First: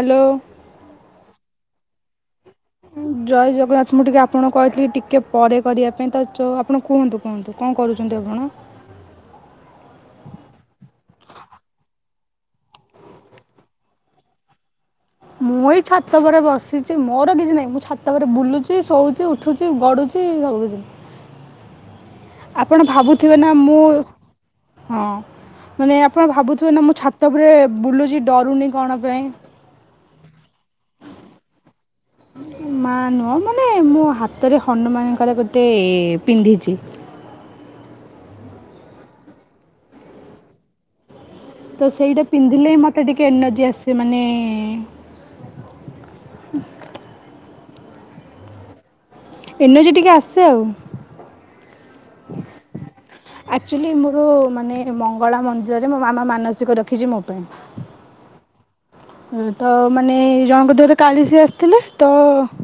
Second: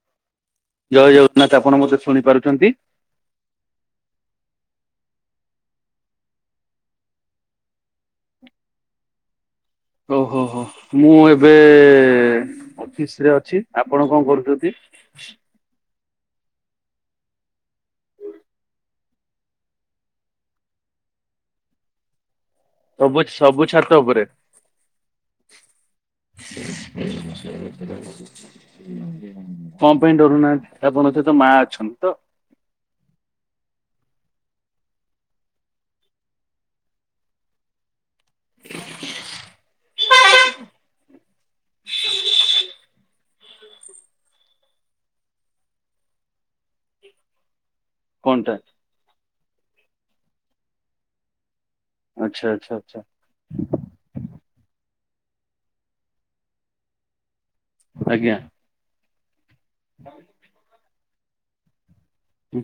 Hello. ଜୟ ଜଗନ୍ନାଥ ଆପଣ ମତେ ଶୁଣିପାରୁଚ ନ୍ତି? ଜୟ ଜଗନ୍ନାଥ ମୁଁ ଟିକେ ଆପଣଙ୍କୁ କହିଥିଲି ଟିକେ ପରେ କରିବା ପାଇଁ ତ ଆପଣ କୁହନ୍ତୁ। କୁହନ୍ତୁ କଣ କରୁକନ୍ତି ଆପଣ? ଓହୋ ହୋ ମୁଁ ଏବେ ଅଫିସ ରେ ଅଛି ଆପଣ କଣ କରୁଚନ୍ତି? ମୁଁ ଏଇ ଛାତ ପରେ ବସିଛି। ମୋର କିଛି ନାହିଁ ମୁଁ ଛାତ ଉପରେ ବୁଲୁଛି, ଶୋଉଛି, ଉଠୁଚି। ଗଡୁଚି, ସବୁକିଛି। ଆପଣ ସବୁ ଭାବୁଥିବେ ନା, ସବୁ ମୁଁ, ଛାତ ଉପରେ ହଁ। ମାନେ ଆପଣ ଭାବୁଥିବେ ନା, ମୁଁ ଛାତ ଉପରେ ବୁଲୁଛି, ଡରୁନି କଣ ପାଇଁ? କଣ ପାଇଁ ଡରୁନାହାନ୍ତି ଆପଣଙ୍କ ସହିତ ମା ଅଛନ୍ତି ତ? ମା ନୁହ ମାନେ ମୋ ହାତରେ ହନୁମାନଙ୍କର ଗୋଟେ ପିନ୍ଧିଚି। [inaudible] ତ ସେଇଟା ପିନ୍ଧିଲେ ହିଁ ମତେ ଟିକେ ଏନର୍ଜି ଆସେ ମାନେ କଣଟା? ଏନର୍ଜି ଟିକେ ଆସେ ଆଉ। ଆଚ୍ଛା, ଆଚ୍ଛା, ଆଚ୍ଛା। ଆକ୍ଚୁଆଲି, ମୋର ମାନେ, ମଙ୍ଗଳା ମନ୍ଦିରରେ ମୋ ମାମା ମାନସିକ ରଖିଚି ମୋ ପାଇଁ। ଆଜ୍ଞା। ତ, ମାନେ, ଜଣଙ୍କ ଦେହରେ କାଳିଶି ଆସିଥିଲେ ତ ହୁଁ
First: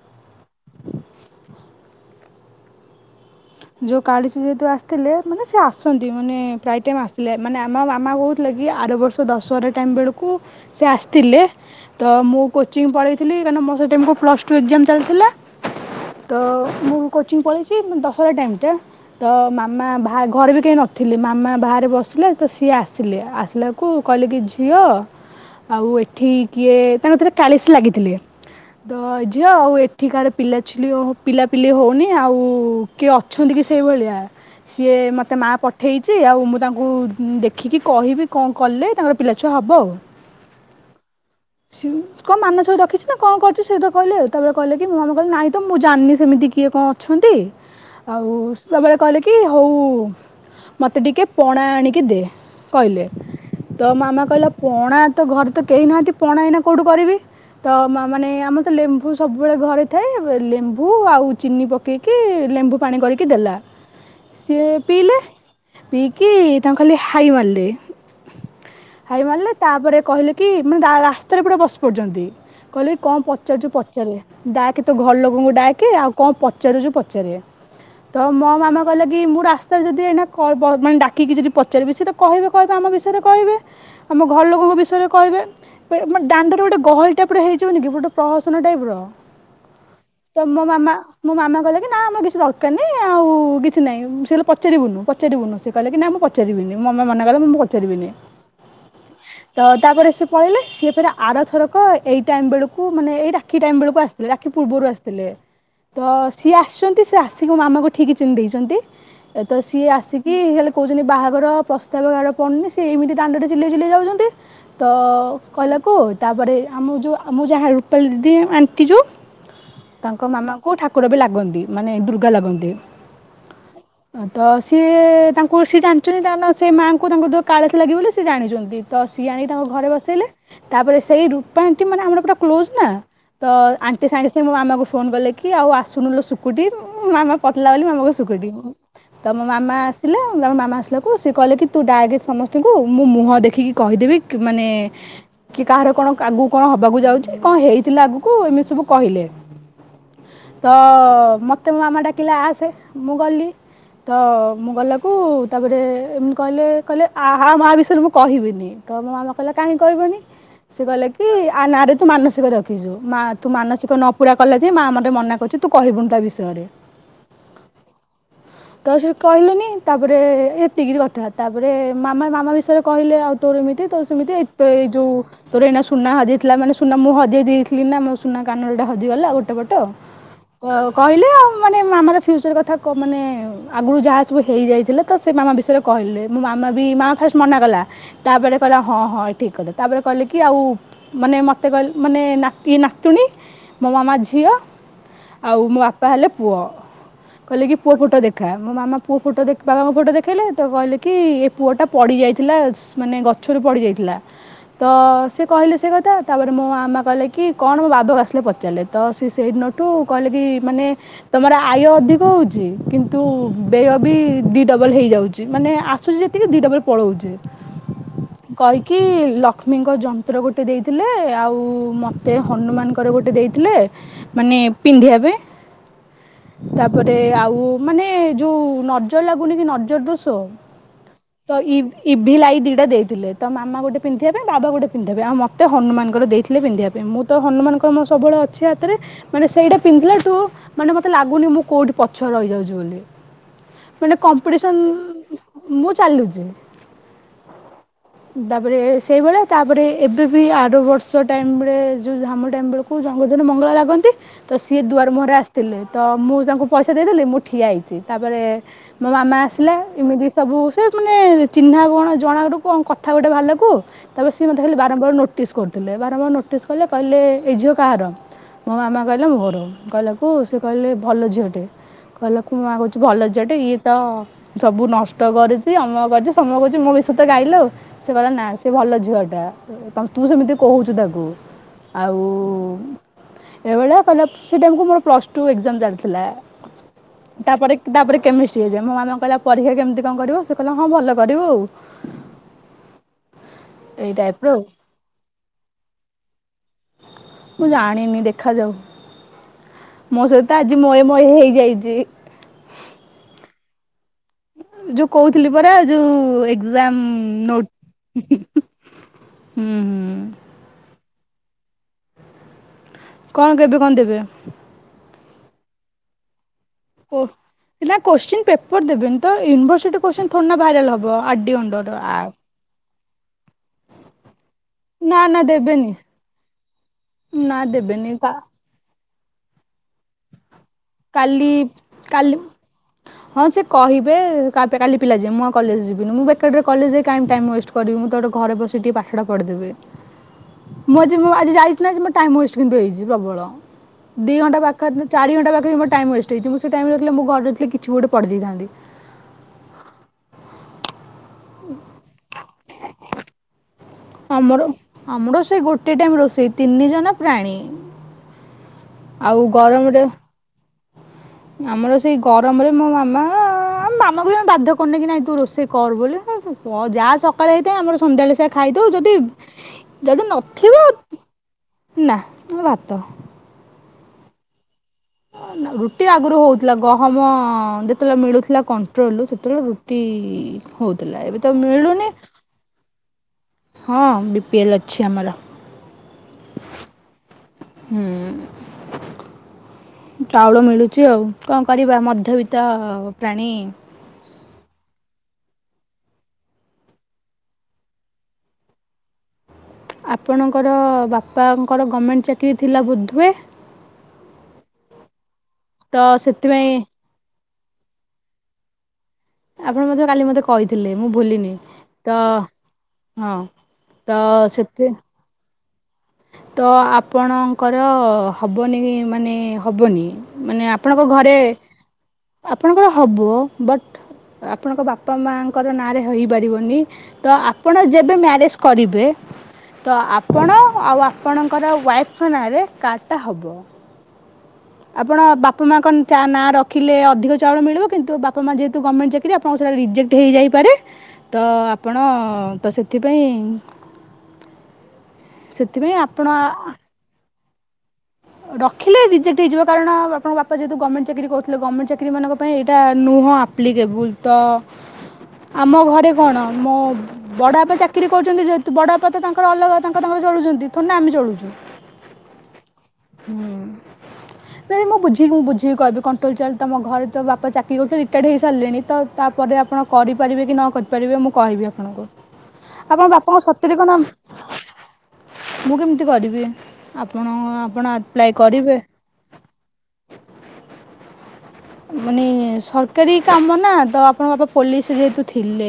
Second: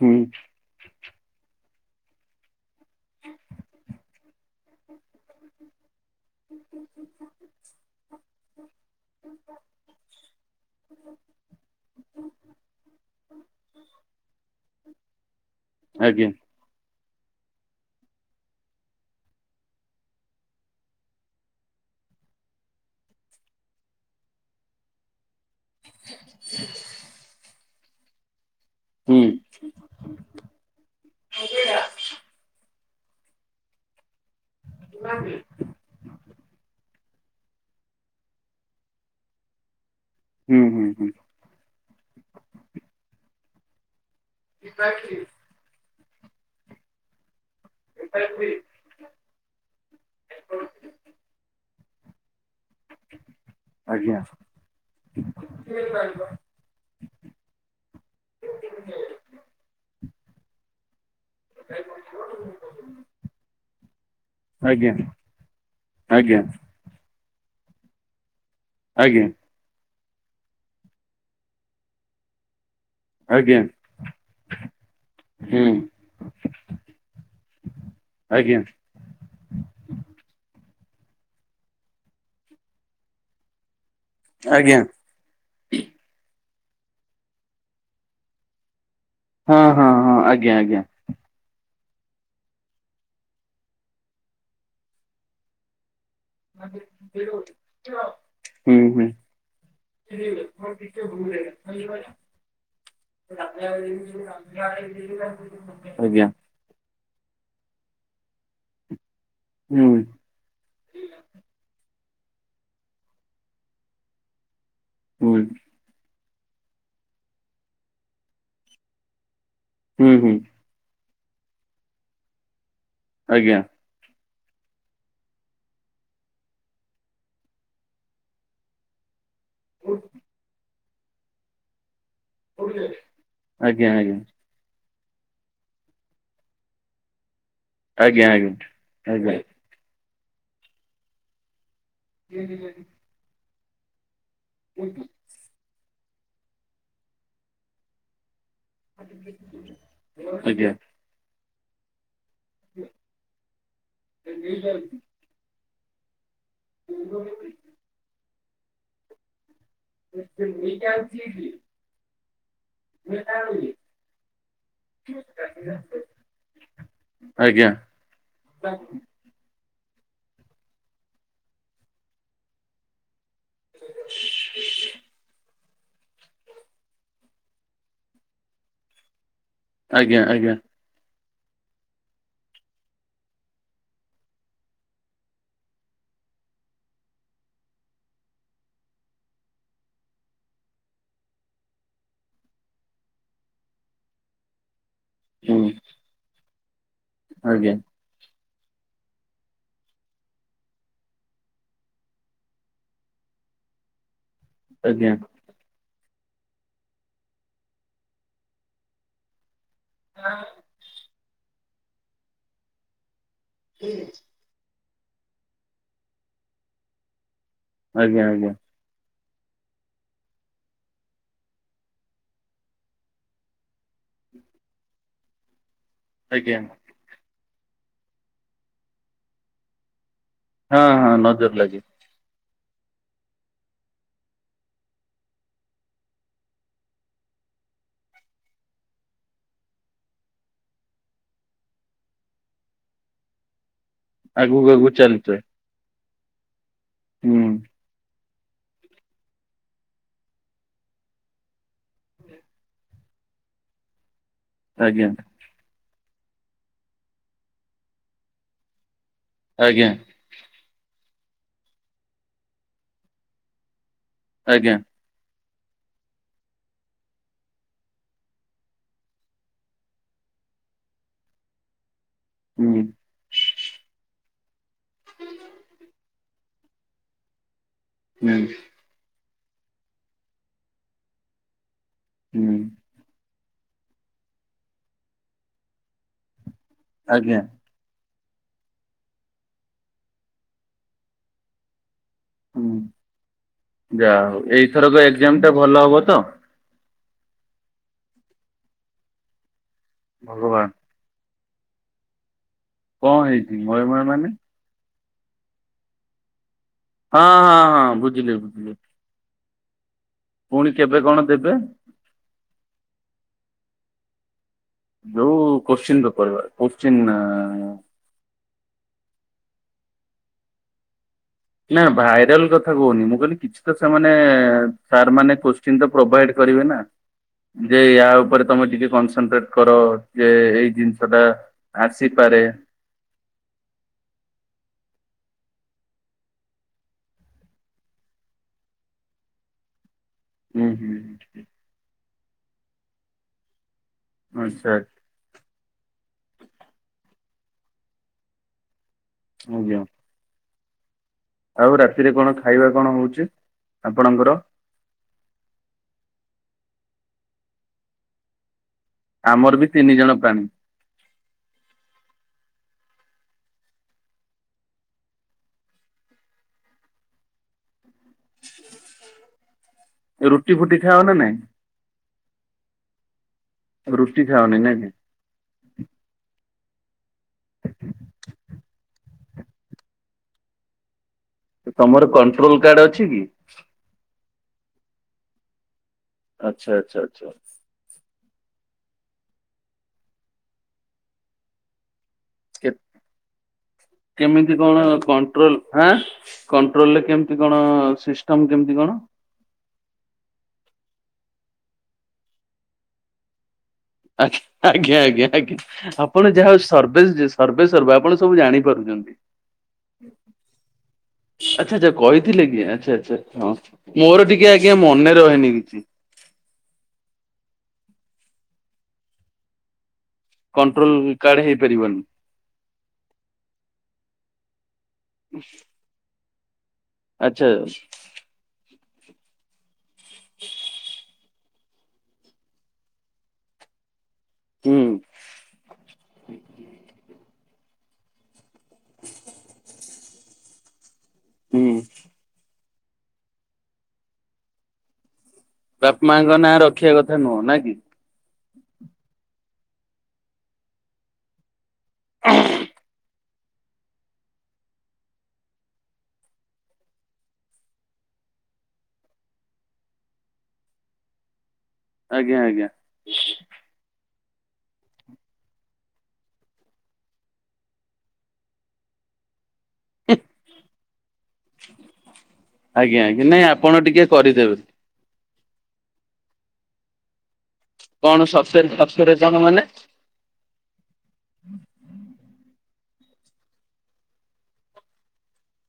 ହୁଁ। ଯୋଉ କାଳିଶି ଯେହେତୁ ଆସିଥିଲେ ମାନେ ସେ ଆସନ୍ତି ମାନେ ପ୍ରାୟ ଟାଇମ୍ ଆସିଲେ ମାନେ ଆମ ମାମା କହୁଥିଲେ କି ଆର ବର୍ଷ ଦଶହରା ଟାଇମ୍ ବେଳକୁ ସେ ଆସିଥିଲେ ତ ମୁଁ କୋଚିଂ ପଳେଇଥିଲି କାରଣ ମୋ ସେ ଟାଇମ୍ କୁ ପ୍ଲସ୍ ଟୁ ଏକ୍ଜାମ୍ ଚାଲିଥିଲା। ଆଜ୍ଞା ତ ମୁଁ କୋଚିଂ ପଳେଇଚି ଦଶହରା ଟାଇମ୍ ଟା ତ ମାମା ବା ଘରେ ବି କେହିଁ ନଥିଲେ ମାମା ବାହାରେ ବସିଲେ ତ ସିଏ ଆସିଲେ ଆସିଲା କୁ କହିଲିକି ଝିଅ? [inaudible] ଆଉ ଏଠି କିଏ ତାଙ୍କଥିରେ କାଳିଶି ଲାଗିଥିଲେ ତ ହୁଁ ଝିଅ ଆଉ ଏ ଏଠିକାର ପିଲାଛିଲି ହଉ-ପିଲାପିଲି ହୋଉନି ଆଉ କିଏ ଅଛନ୍ତି କି ସେଇଭଳିଆ? ସିଏ ମୋତେ ମା ପଠ ପଠେଇଚି ଆଉ ମୁଁ ତାଙ୍କୁ ଦେଖିକି କହିବି କଣ କଲେ ତାଙ୍କର ପିଲାଛୁଆ ହବ ଆଉ। ହୁଁ, ହୁଁ, ହୁଁ। ସି କଣ ମାନସିକ ରଖିଛି ନା କଣ କରୁଛି ସେ କଥା କହିଲେ ତାପରେ କହିଲେ କି ମାମା କହିଲେ ନାଇଁ ତ ମୁଁ ଜାଣିନି ସେମିତି କିଏ କଣ ଅଛନ୍ତି ଆଉ ସେତେବେଳେ କହିଲେ କି ହୋଉ ମତେ ଟିକେ ପଣା ଆଣିକି ଦେ କହିଲେ। ତ ଆଜ୍ଞା ମାମା କହିଲା ପଣା ତ ଘରେ ତ କେହି ନାହାନ୍ତି ପଣା ଏଇନା କୋଉଠୁ କରିବି? ତ ମା-ମାନେ ଆମର ତ ଲେମ୍ବୁ ସବୁବେଳେ ଘରେ ଥାଏ ଲେମ୍ବୁ ଆଉ ଚିନି ପକେଇକି ଲେମ୍ବୁପାଣି କରିକି ଦେଲା ସେ ଆଜ୍ଞା ପିଇଲେ ପିଇକି ଆଜ୍ଞା ତାଙ୍କୁ ଖାଲି ହାଇ ମାରିଲେ ଆଜ୍ଞା ହାଇ ମାରିଲେ ତାପରେ କହିଲେ କି, ମାନେ ରା ରାସ୍ତାରେ ପୁରା ବସି ପଡ଼ୁଛନ୍ତି। କହିଲେ, କଣ ଆଜ୍ଞା ପଚାରୁଛୁ, ପଚାରେ? ଡାକେ ତୋ ଘର ଲୋକଙ୍କୁ ହୁଁ ଡାକେ, ଆଉ କଣ ପଚାରୁଛୁ, ପଚାରେ? ତ ମୋ ଆଜ୍ଞା ମାନ କହିଲେ କିି, ମୁଁ ରାସ୍ତାରେ ଯଦି ଏଇନେ କହିବ, ମାନେ ଡାକିକି ଯଦି ପଚାରିବି, ସେତ କହିବେ, କହିବେ ଆମ ବିଷୟରେ କହିବେ। ଆମ ଘର ଲୋକଙ୍କ ଆଜ୍ଞା ବିଷୟରେ କହିବେ। ଦାଣ୍ଡରେ ଗୋଟେ ଗହଳି ଟାଇପ୍ ର ହେଇଯିବନି କି, ଗୋଟେ ପ୍ରହସନ ଟାଇପ୍ ର। ହଁ ହଁ ହଁ ତ, ଆଜ୍ଞା ମୋ ଆଜ୍ଞା ମାମା-ମୋ ମାମା କହିଲେ କି, ନା ଆମର କିଛି ଦରକାର ନାଇଁ, ଆଉ କିଛି ନାହିଁ, ସେ କହିଲେ ପଚାରିବୁନୁ, ପଚାରିବୁନୁ, ସେ କହିଲେ କି, ନା ମୁଁ ପଚାରିବିନି। ମୋ ମାମା ମନେ କଲେ, ମୁଁ ପଚାରିବିନି। ହୁଁ, ହୁଁ। ତ, ତାପରେ ସିଏ ପଳେଇଲେ। ସିଏ ଫରେ ଆରଥରକ ଏଇ ଟାଇମ୍ ବେଳକୁ, ମାନେ ଏଇ ରାକ୍ଷୀ ଟାଇମ୍ ବେଳକୁ, ଆସିଥିଲେ। ରା ଖି ପୂର୍ବରୁ ଆସିଥିଲେ। ତ ଆଜ୍ଞା ସିଏ ଆସିଛନ୍ତି। ସିଏ ଆସିକି ମୋ ମାମାଙ୍କୁ ଠିକ ଚିହ୍ନି ଦେଇଛନ୍ତି। ତ ସିଏ ହୁଁ ଆସି କି ହେଲେ, କହୁଛନ୍ତି, ବାହାଘର ପ୍ରସ୍ତାବ କାହାର ପଡ଼ନି? ସେ ଏମିତି ଦାଣ୍ଡରେ ଚିଲେଇ ଚିଲେଇ ଯାଉଛନ୍ତି। ତ, ହୁଁ କହିଲ ଙ୍କୁ ତାପରେ ଆମ ଯୋଉ ମୁଁ ଯାହା ରୂପାଲି ଦିଦି ଆଣ୍ଟି ଯୋଉ ହୁଁ ତାଙ୍କ ହୁଁ ମାମା କୋଉଁ ଠାକୁରବି ଲାଗନ୍ତି ମାନେ ଦୁର୍ଗା ଲାଗନ୍ତି ଆଜ୍ଞା। ତ ସିଏ ତାଙ୍କୁ ସିଏ ଜାଣିଛନ୍ତି ତାଙ୍କ ସେ ମାଆଙ୍କୁ ତାଙ୍କ ଯୋଉ କାଳିସି ଲାଗିବ ବୋଲି ସେ ଜାଣିଛନ୍ତି। ତ ସିଏ ଆଣିକି ତାଙ୍କ ଘରେ ବସେଇଲେ ତାପରେ ସେଇ ରୂପାଆଣ୍ଟି ମାନେ ଆମର ପୁରା କ୍ଲୋଜ ନାଁ ତ ଆଜ୍ଞା ଆଣ୍ଟି ଆଜ୍ଞା ସାଙ୍ଗେ ସେ ମୋ ମାମାକୁ ଫୋନ କଲେ କି ଆଉ ଆସୁନୁଲ ଶୁକୁଟି ମୋ ମାମା ପତଲା ବୋଲି ମାମକୁହେ ଆଜ୍ଞା ଶୁକୁଟି ଆଜ୍ଞା ତ ଆଜ୍ଞା। ମୋ ମାମା ଆସିଲେ ତମ ମାମା ଆସିଲାକୁ ସେ କିଲେ କି ତୁ ଡାକେ ସମସ୍ତଙ୍କୁ ମୁଁ ମୁହଁ ଦେଖିକି କହିଦେବି କି ମାନେ କି କାହାର କଣ ଆଗକୁ କଣ ହବାକୁ ଯାଉଛି କଣ ହେଇଥିଲା ଆଗକୁ ଏମି ସବୁ କହିଲେ ଆଜ୍ଞା ତ ମତେ ମୋ ମାମା ଡାକିଲା ଆସ ସେ ମୁଁ ଗଲି ତ ମୁଁ ଗଲାକୁ ତାପରେ ଏମି କହିଲେ କହିଲେ ଆ ହା ମୁଁ ୟାବିଷୟରେ ମୁଁ କହିବିନି ତ ମୋ ମାମା କହିଲେ କାହିଁ କହିବନି ସେ କହିଲେ କି ଆ ନାଁ ରେ ତୁ ମାନସିକ ରଖ ଖିଚୁ ମା ତୁ ମାନସିକ ନପୁରା କଲାଯାଏ ମା ମତେ ମନା କରୁଚି ତୁ କହିବୁ ତା ବିଷୟରେ ଆଜ୍ଞା ତା ସହିତ କହିଲେନି ତାପରେ ଏତିକିରି କଥା ତାପରେ ମାମା ମାମା ବିଷୟରେ କହିଲେ ଆଉ ତୋ ଏମିତି ତୋ ସେମିତି ଏତ ଏଇ ଯୋଉ ତୋର ଏଇନା ସୁନା ହଜିଯାଇଥିଲା ମାନେ ସୁନା ମୁଁ ହଜେଇ ଦେଇଥିଲିନା ମୋ ସୁନା କାନଟା ହଜିଗଲା ଗୋଟେ ଟ ବଟ କ ଆଜ୍ଞା ଆଜ୍ଞା କହିଲେ ଆଉ ମାନେ ଆମର ଫିଉଚର କଥା କ ମାନେ ଆଗରୁ ଯାହା ସବୁ ହେଇଯାଇଥିଲେ ତ ସେ ମାମା ବିଷୟରେ କହିଲେ ମୋ ମାମା ବି ମା ଫାଷ୍ଟ ମନାକଲା ତାପରେ କହିଲା ହଁ ହଁ ଠିକ କଥା ତାପରେ କହିଲେ କି ଆଉ ମାନେ ମତେ କହିଲ ମାନେ ନାତି ନାତୁଣୀ ମୋ ମାମା ଝିଅ ହୁଁ ଆଉ ମୋ ବାପା ହେଲେ ପୁଅ କହିଲେ ଆଜ୍ଞା କି ପୁଅ ଫଟୋ ଦେଖ ଖା ମୋ ମାମା ପୁଅ ଫଟ ଦେଖି ବାବା ମୋ ଫଟୋ ଦେଖେଇଲେତ କହିଲେକି ଏ ପୁଅଟା ପଡିଯାଇଥିଲା ମାନେ ଗଛରୁ ପଡ଼ିଯାଇଥିଲାତ ଆଜ୍ଞା ସେ କହିଲେ ସେ କଥା ତାପରେ ମୋ ମାମା କହିଲେ କି କଣ ମୋ ବାବାକୁ ଆସିଲେ ପଚାରିଲେ ତ ସେ ସେଇଦିନଠୁ କିନ୍ତୁ କହିଲେକି ମାନେ ତମର ଆୟ ଅଧିକ ହଉଛି କିନ୍ତୁ ବ୍ୟୟବି ଦି ଡବଲ ହେଇଯାଉଛି ମାନେ ଆସୁଛି ଯେତିକି ଦିଡବଲ ପଳଉଚି ଆଜ୍ଞା ଆଜ୍ଞା କହିକି ଲକ୍ଷ୍ମୀଙ୍କ ଯନ୍ତ୍ର ଗୋଟେ ଦେଇଥିଲେ ଆଉ ମୋତେ ହନୁମାନଙ୍କର ଗୋଟେ ଦେଇଥିଲେ। ମାନେ ପିନ୍ଧିବାପାଇଁ ଆଜ୍ଞା। ଗୋଟେ ଆଉ ମାନେ ଯୋଉ ନଜର ଲାଗୁନି କି ନଜର ଦୋଷ ହଁ ହଁ ନଜର ଲାଗେ ଇଭିଲାଇଦିଟା ଦେଇଥିଲେ ତ ମାମା ଗୋଟେ ପିନ୍ଧିବା ପାଇଁ ବାବା ଗୋଟେ ପିନ୍ଧିବା ପାଇଁ ଆଉ ମତେ ହନୁମାନଙ୍କର ଦେଇଥିଲେ ପିନ୍ଧିବା ପାଇଁ ମୁଁ ତ ହନୁମାନଙ୍କ ଆମ ସବୁବେଳେ ଅଛି ହାତରେ ମାନେ ସେଇଟା ପିନ୍ଧିଲାଠୁ ମାନେ ମତେ ଲାଗୁନି ମୁଁ କୋଉଠି ପଛ ରହିଯାଉଚି ବୋଲି ମାନେ ଆଗକୁ କମ୍ପିଡିସନ ଆଗକୁ ଚାଲିଥାଏ ମୁଁ ଚାଲୁଚି ହୁଁ। ତାପରେ ସେଇଭଳିଆ ତାପରେ ଏବେବି ଆର ବର୍ଷ ଟାଇମ୍ ଯୋଉ ଝାମୁ ଟାଇମ୍ ବେଳକୁ ଯାହାକୁ ମଙ୍ଗଳ ଲାଗନ୍ତି ତ ସିଏ ଆଜ୍ଞା ଦୁଆର ମୁହଁ ରେ ଆସି ଥିଲେତ ମୁଁ ତାଙ୍କୁ ପଇସା ଦେଇଦେଲି ମୁଁ ଠିଆ ହେଇଚି ତାପରେ ମୋ ମାମା ଆସିଲେ ଆଜ୍ଞା। ଏମିତି ସବୁ ସେ ମାନେ ଚିହ୍ନା କଣ ଜଣା ରୁ କଥା ଗୋଟେ ଭାରିଲାକୁ ତାପରେ ସିଏ ମୋତେ ଆଜ୍ଞା ଖାଲି ବାରମ୍ବାର ନୋଟ ନୋଟିସ କରୁଥିଲେ ବାରମ୍ବାର ନୋଟିସ କଲେ କହିଲେ ଏଇ ଝିଅ କାହାର ମୋ ମାମା କହିଲେ ମୋର କହିଲା କୁ ସେ କହିଲେ ଭଲ ଝିଅଟେ କହିଲାକୁ ମାଆ ହୁଁ। କହୁଚି ଭଲ ଝିଅଟେ ଇଏ ହୁଁ ତ ସବୁ ନଷ୍ଟ କରିଛି ଅମକ କରିଚି ସମକ କରୁଚି ମୋ ବିଷୟରେତ ଗାଇଲେ ଆଉ ସେ କହିଲା ନା ସେ ଭଲ ଝିଅଟା ତୁ ସେମିତି କହୁଛୁ ତାକୁ। ଆଉ ହୁଁ ଏଇଭଳିଆ କହିଲା ସିଏ ତମକୁ ମୋର ପ୍ଲସଟୁ ଏକଜାମ ଚାଲିଥିଲା ଆଜ୍ଞା ତାପରେ ତାପରେ କେମିଷ୍ଟ୍ରି ଏଗଜାମ ମୋ ମାନଙ୍କୁ କହିଲା ପରୀକ୍ଷା କେମିତି କଣ କରିବ ସେ କହିଲା ହଁ ଭଲ କରିବୁ ଆଉ। ହୁଁ ଏଇ ଯାହାହଉ ଟାଇପ୍ର ଆଉ ଏଇଥରକ ଏକ୍ଜାମ ଟା ଭଲ ହବ ତ? ମୁଁ ଜାଣିନି ଦେଖାଯାଉ। ମୋ ସହିତ ଭଗବାନ ଆଜି ମୋୟେ ମୋୟେ ହେଇଯାଇଚି। କଣ ହେଇଚି ମୋୟେ ମୋୟେ ମାନେ? ଯୋଉ କହୁଥିଲି ପରା ଯୋଉ ହଁ ଏକ୍ଜାମଟ ହଁ ହଁ ବୁଝିଲି ନୋଟ ବୁଝିଲି। ହୁଁ ହୁଁ। ପୁଣି କେବେ କଣ ଦେବେ? କଣ କେବେ କଣ ଦେବେ? ଯୋଉ କୋଶ୍ଚିନ ପେପର ବା। ଓହୋ ନା କୋଶିନ ପେପର ଦେବେନି ତ ୟୁନିଭର୍ସିଟି କୋଶ୍ଚି ଥୋଡ଼ି ନା ଭାଇରାଲ୍ ହବ। ଡି ନା ଅଣ୍ଡର ଆ ଭାଇରାଲ କଥା କହୁନି ମୁଁ କହିଲି କିଛି ତ ସେମାନେ ସାର୍ ନା ମାନେ ନା କୋ ଚିନ ଦେବେନି ପ୍ରୋଭାଇଡ କରିବେ ନା ନା ଯେ ୟା ଦେବେନି କା ଉପରେ ତମେ ଟିକେ କନସନଟ୍ରେଟ ତାଙ୍କର ଯେ ଏଇ ଜିନିଷ ଟା କାଲି କାଲି ଆସିପାରେ ହଁ ସେ କହିବେ କାଲି ପିଲା ଯିବେ ମୁଁ କଲେଜ ଯିବିନି ମୁଁ ବେକାରଟାରେ କଲେଜ ଯାଇ କାଇଁ ଟାଇମ୍ ୱେଷ୍ଟ କରିବି ମୁଁ ତ ଘରେ ବସିିକେ ଟିକେ ପାଠା ପଢ଼ଦେବି ହୁଁ ହୁଁ ମୁଁ ଆଜି ମୁଁ ଆଜି ଯାଇଚି ନା ଆଜି ମୋ ଟାଇମ୍ ୱେଷ୍ଟ କିନ୍ତୁ ହେଇଚି ପ୍ରବଳ ଦି ଘଣ୍ଟା ଆଚ୍ଛା ପାଖରେ ଚାରି ଘଣ୍ଟା ପାଖରେ ଟାଇମ୍ ୱେଷ୍ଟ ହୋଇଛି ମୁଁ ସେ ଟାଇମ୍ ରଖ ମୁଁ ଘରେ ରହିଥିଲେ କିଛି ଗୋଟେ ପଡ଼ି ଦେଇଥାନ୍ତି। ଆଜ୍ଞା। ଆଉ ରାତିରେ କଣ ଖାଇବା କଣ ହଉଚି? ଆମର ଆମର ସେ ଗୋଟେ ଟାଇମ୍ ରୋଷେଇ ତିନି ଜଣ ପ୍ରାଣୀ ଆଉ ଆମର ବି ତିନି ଗରମରେ ଜଣ ପ୍ରାଣୀ ଆମର ସେଇ ଗରମରେ ମୋ ମାମା ମାମାକୁ ବି ଆମେ ବାଧ୍ୟ କରିନେ କି ନାଇଁ ତୁ ରୋଷେଇ କର ବୋଲି ମୁଁ ଯାହା ଆରେ ଏଇତ ଆମର ସନ୍ଧ୍ୟାବେଳେ ସେଇଆ ଖାଇଦଉ ଯଦି ଯଦି ରୁଟି ଫୁଟି ନଥିବ ଖାଅ ନା ନାଇଁ? ନା ଭାତ। ରୁଟି ଖାନି ନାକି? ରୁଟି ଆଗରୁ ହଉଥିଲା ଗହମ ଯେତେବେଳେ ମିଳୁଥିଲା କଣ୍ଟ୍ରୋଲ ରୁ ସେତେବେଳେ ରୁ ଟି ହଉଥିଲା ଏବେ ତ ମିଳୁନି ତମର କଣ୍ଟ୍ରୋଲ କାର୍ଡ ଅଛି କି? ହଁ ବି ପିଏଲ୍ ଅଛି ଆମର। ଆଚ୍ଛା ଆଚ୍ଛା ଆଚ୍ଛା। ହୁଁ ଚାଉଳ ମିଳୁଚି ଆଉ କଣ କରିବା ମଧ୍ୟ ବିତ୍ ତ କେ ପ୍ରାଣୀ। କେମିତି କଣ କଣ୍ଟ୍ରୋଲ ଆଁ କଣ୍ଟ୍ରୋଲରେ କେମିତି କଣ ସିଷ୍ଟମ୍ କେମିତି କଣ? ଆପଣଙ୍କର ବାପାଙ୍କର ଗଭର୍ଣ୍ଣମେଣ୍ଟ ଚାକିରୀ ଥିଲା ବୋଧହୁଏ? ଆ୍ଞା ଆଞା ଆ୍ଞା ତ ଆପଣ ଯାହାଉ ସେଥିପାଇଁ ସର୍ ବେଜେ ଯେସେ୍। ସର୍ବେସର୍ବା ଆପଣ ସବୁ ଜାଣିପାରୁଚନ୍ତି। ଆପଣ ମଧ୍ୟ କାଲି ମୋତେ କହିଥିଲେ ମୁଁ ଭୁଲିନି ଆଚ୍ଛା ଯେ ତ କହିଥିଲେ କି ଆଚ୍ଛା ଆଚ୍ଛା ହଁ। ତ ମୋର ଟିକେ ଆଜ୍ଞା ସେଥି ମନେ ରହେନି କିଛି। ତ ଆପଣଙ୍କର ହବ ନେହିଁ ମାନେ ହବନି। ମାନେ କଣ୍ଟ୍ରୋଲ ଆପଣଙ୍କ କାର୍ଡ ଘରେ ହେଇପାରିବନି। ଆପଣଙ୍କର ହବ ବଟ୍ ଆପଣଙ୍କ ବାପା ମାଙ୍କର ନାଁରେ ହେଇପାରିବନି ତ ଆଚ୍ଛା ଆପଣ ଯେବେ ମ୍ୟାରେଜ୍ କରିବେ ତ ଆପଣ ଆଉ ଆପଣଙ୍କର ୱାଇଫ୍ ଙ୍କ ନାଁରେ କାର୍ଡଟା ହବ। ହୁଁ। ଆପଣ ବାପ ମାଙ୍କ ଚା ନାଁ ରଖିଲେ ଅଧିକ ଚାଉଳ ମିଳିବ କିନ୍ତୁ ବା ତମା ଯେହେତୁ ଗମେଣ୍ଟ ଚାକିରୀ ଆପଣଙ୍କ ସେଟା ରିଜେକ୍ଟ ହେଇଯାଇପାରେ ତ ହୁଁ ଆପଣ ତ ସେ ଥିପାଇଁ ସେ ବାପ୍ ମାଙ୍କ ନାଁ ରଖିବା କଥା ନୁହଁ ନା କି? ରଖିଲେ ରିଜେକ୍ଟ୍ ହେଇଯିବ କାରଣ ବାପାଙ୍କ ବାପା ଯେହେତୁ ଗମେଟ୍ ଚାକିରି କରୁଥୁଲେ ଗମେଟ୍ ଚାକିରିମାନଙ୍କ ପାଇଁ ଏଇଟା ନୁହଁ ଆପ୍ଲିକେବୁଲ୍ ତ ଆମ ଘରେ କଣ ମୋ ବଡ଼ାପା ଚାକିରି କରୁଚନ୍ତି ଯେହେତୁ ବଡ଼ାପା ତ ତାଙ୍କର ଅଲଗା ତାଙ୍କ ତାଙ୍କର ଚଳୁଚନ୍ତି, ଥୋଡି଼ ନା ଆମେ ଚଳୁଚୁ? ଆଜ୍ଞା ଆଜ୍ଞା। ହୁଁ। ତାଇଁ ମୁଁ ବୁଝିକି ମୁଁ ବୁଝି କହିବି କଣ୍ଟ୍ରୋଲ୍ ଚାଉଳ ତମ ଘରେ ତ ବାପା ଚାକିରି କରୁଥୁଏ ରିଟାର୍ଡ଼ ହେଇସାରଲେଣି ତ ତାପରେ ଆପଣ କରିପାରିବେ କି ନ କରିପାରିବେ ମୁଁ କହିବି ଆପଣଙ୍କୁ। ଆଜ୍ଞା ଆପଣ ଆଜ୍ଞା ନାଇଁ ବାପାଙ୍କ ଆପଣ ସତରେ କଣ ଟିକେ କରିଦେବେ। ମୁଁ କେମିତି କରିବି ଆପଣ ଆପଣ କଣ ଆପ୍ଲାଏ ସସେରେ କରିବେ ସସେରେ କଣ‌ ମାନେ? ମାନେ ସରକାରୀ କାମ ନାଁ ତ ଆପଣଙ୍କ ବାପା ପୋଲିସ୍ ଯେହେତୁ ଥିଲେ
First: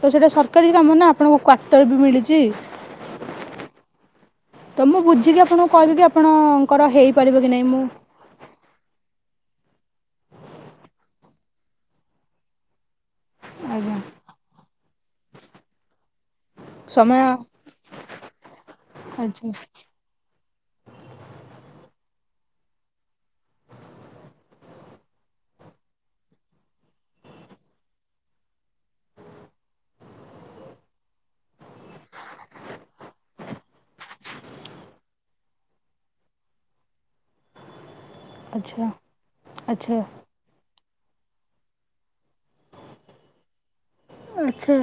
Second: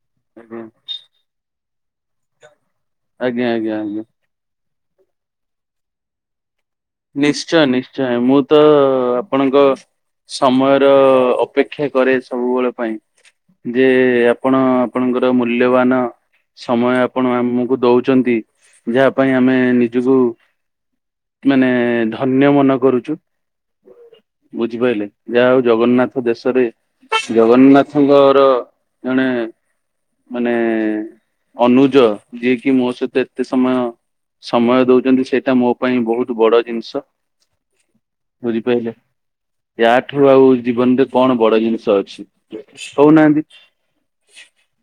ତ ସେଟା ଆଜ୍ଞା ସରକାରୀ କାମ ନାଁ ଆପଣଙ୍କୁ କ୍ଵାର୍ଟର ବି ମିଳିଚି। ଆଜ୍ଞା ଆଜ୍ଞା ଆଜ୍ଞା। ତ ମୁଁ ବୁଝିକି ଆପଣଙ୍କୁ କହିବି କି ଆପଣଙ୍କର ହେଇପାରିବ କି ନିଶ୍ଚୟ ନାଇଁ ମୁଁ ନିଶ୍ଚୟ ମୁଁ ତ ଆପଣଙ୍କ ସମୟର ଅପେକ୍ଷା କରେ ସବୁବେଳ ପାଇଁ। ଯେ ଆଜ୍ଞା ଆପଣ ଆପଣଙ୍କର ମୂଲ୍ୟବାନ ସମୟ ଆପଣ ଆମୁକୁ ଦଉଚନ୍ତି ଯାହା ପାଇଁ ଆଚ୍ଛା ଆମେ ନିଜୁକୁ ମାନେ ଧନ୍ୟ ମନେ କରୁଚୁ। ବୁଝିପାରିଲେ। ଯାହା ହଉ ଜଗନ୍ନାଥ ଦେଶରେ ଜଗନ୍ନାଥଙ୍କର ଜଣେ ମାନେ ଅନୁଜ ଯିଏକି ମୋ ସହିତ ଏତେ ସମୟ ସମୟ ଦଉଚନ୍ତି ସେଟା ମୋ ପାଇଁ ବହୁତ୍ ବଡ ଜିନିଷ ଆଚ୍ଛା ବୁଝିପାରିଲେ। ୟା ଆଚ୍ଛା ଠୁ ଆଉ ଜୀବନରେ କଣ ବଡ ଜିନିଷ ଅଛି କହୁନାହାନ୍ତି। ଆଚ୍ଛା।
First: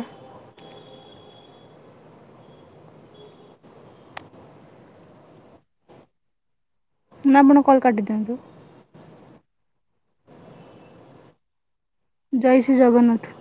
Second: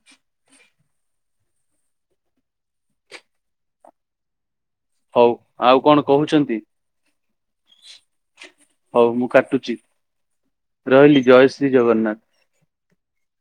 ହଉ -ଆଉ କଣ କହୁଚନ୍ତି? ନା ଆପଣ କଲ୍ କାଟିଦିଅନ୍ତୁ। ହଉ ମୁଁ କାଟୁଚି ରହିଲି ଜୟ ଶ୍ରୀ ଜଗନ୍ନାଥ। ଜୟ ଶ୍ରୀ ଜଗନ୍ନାଥ।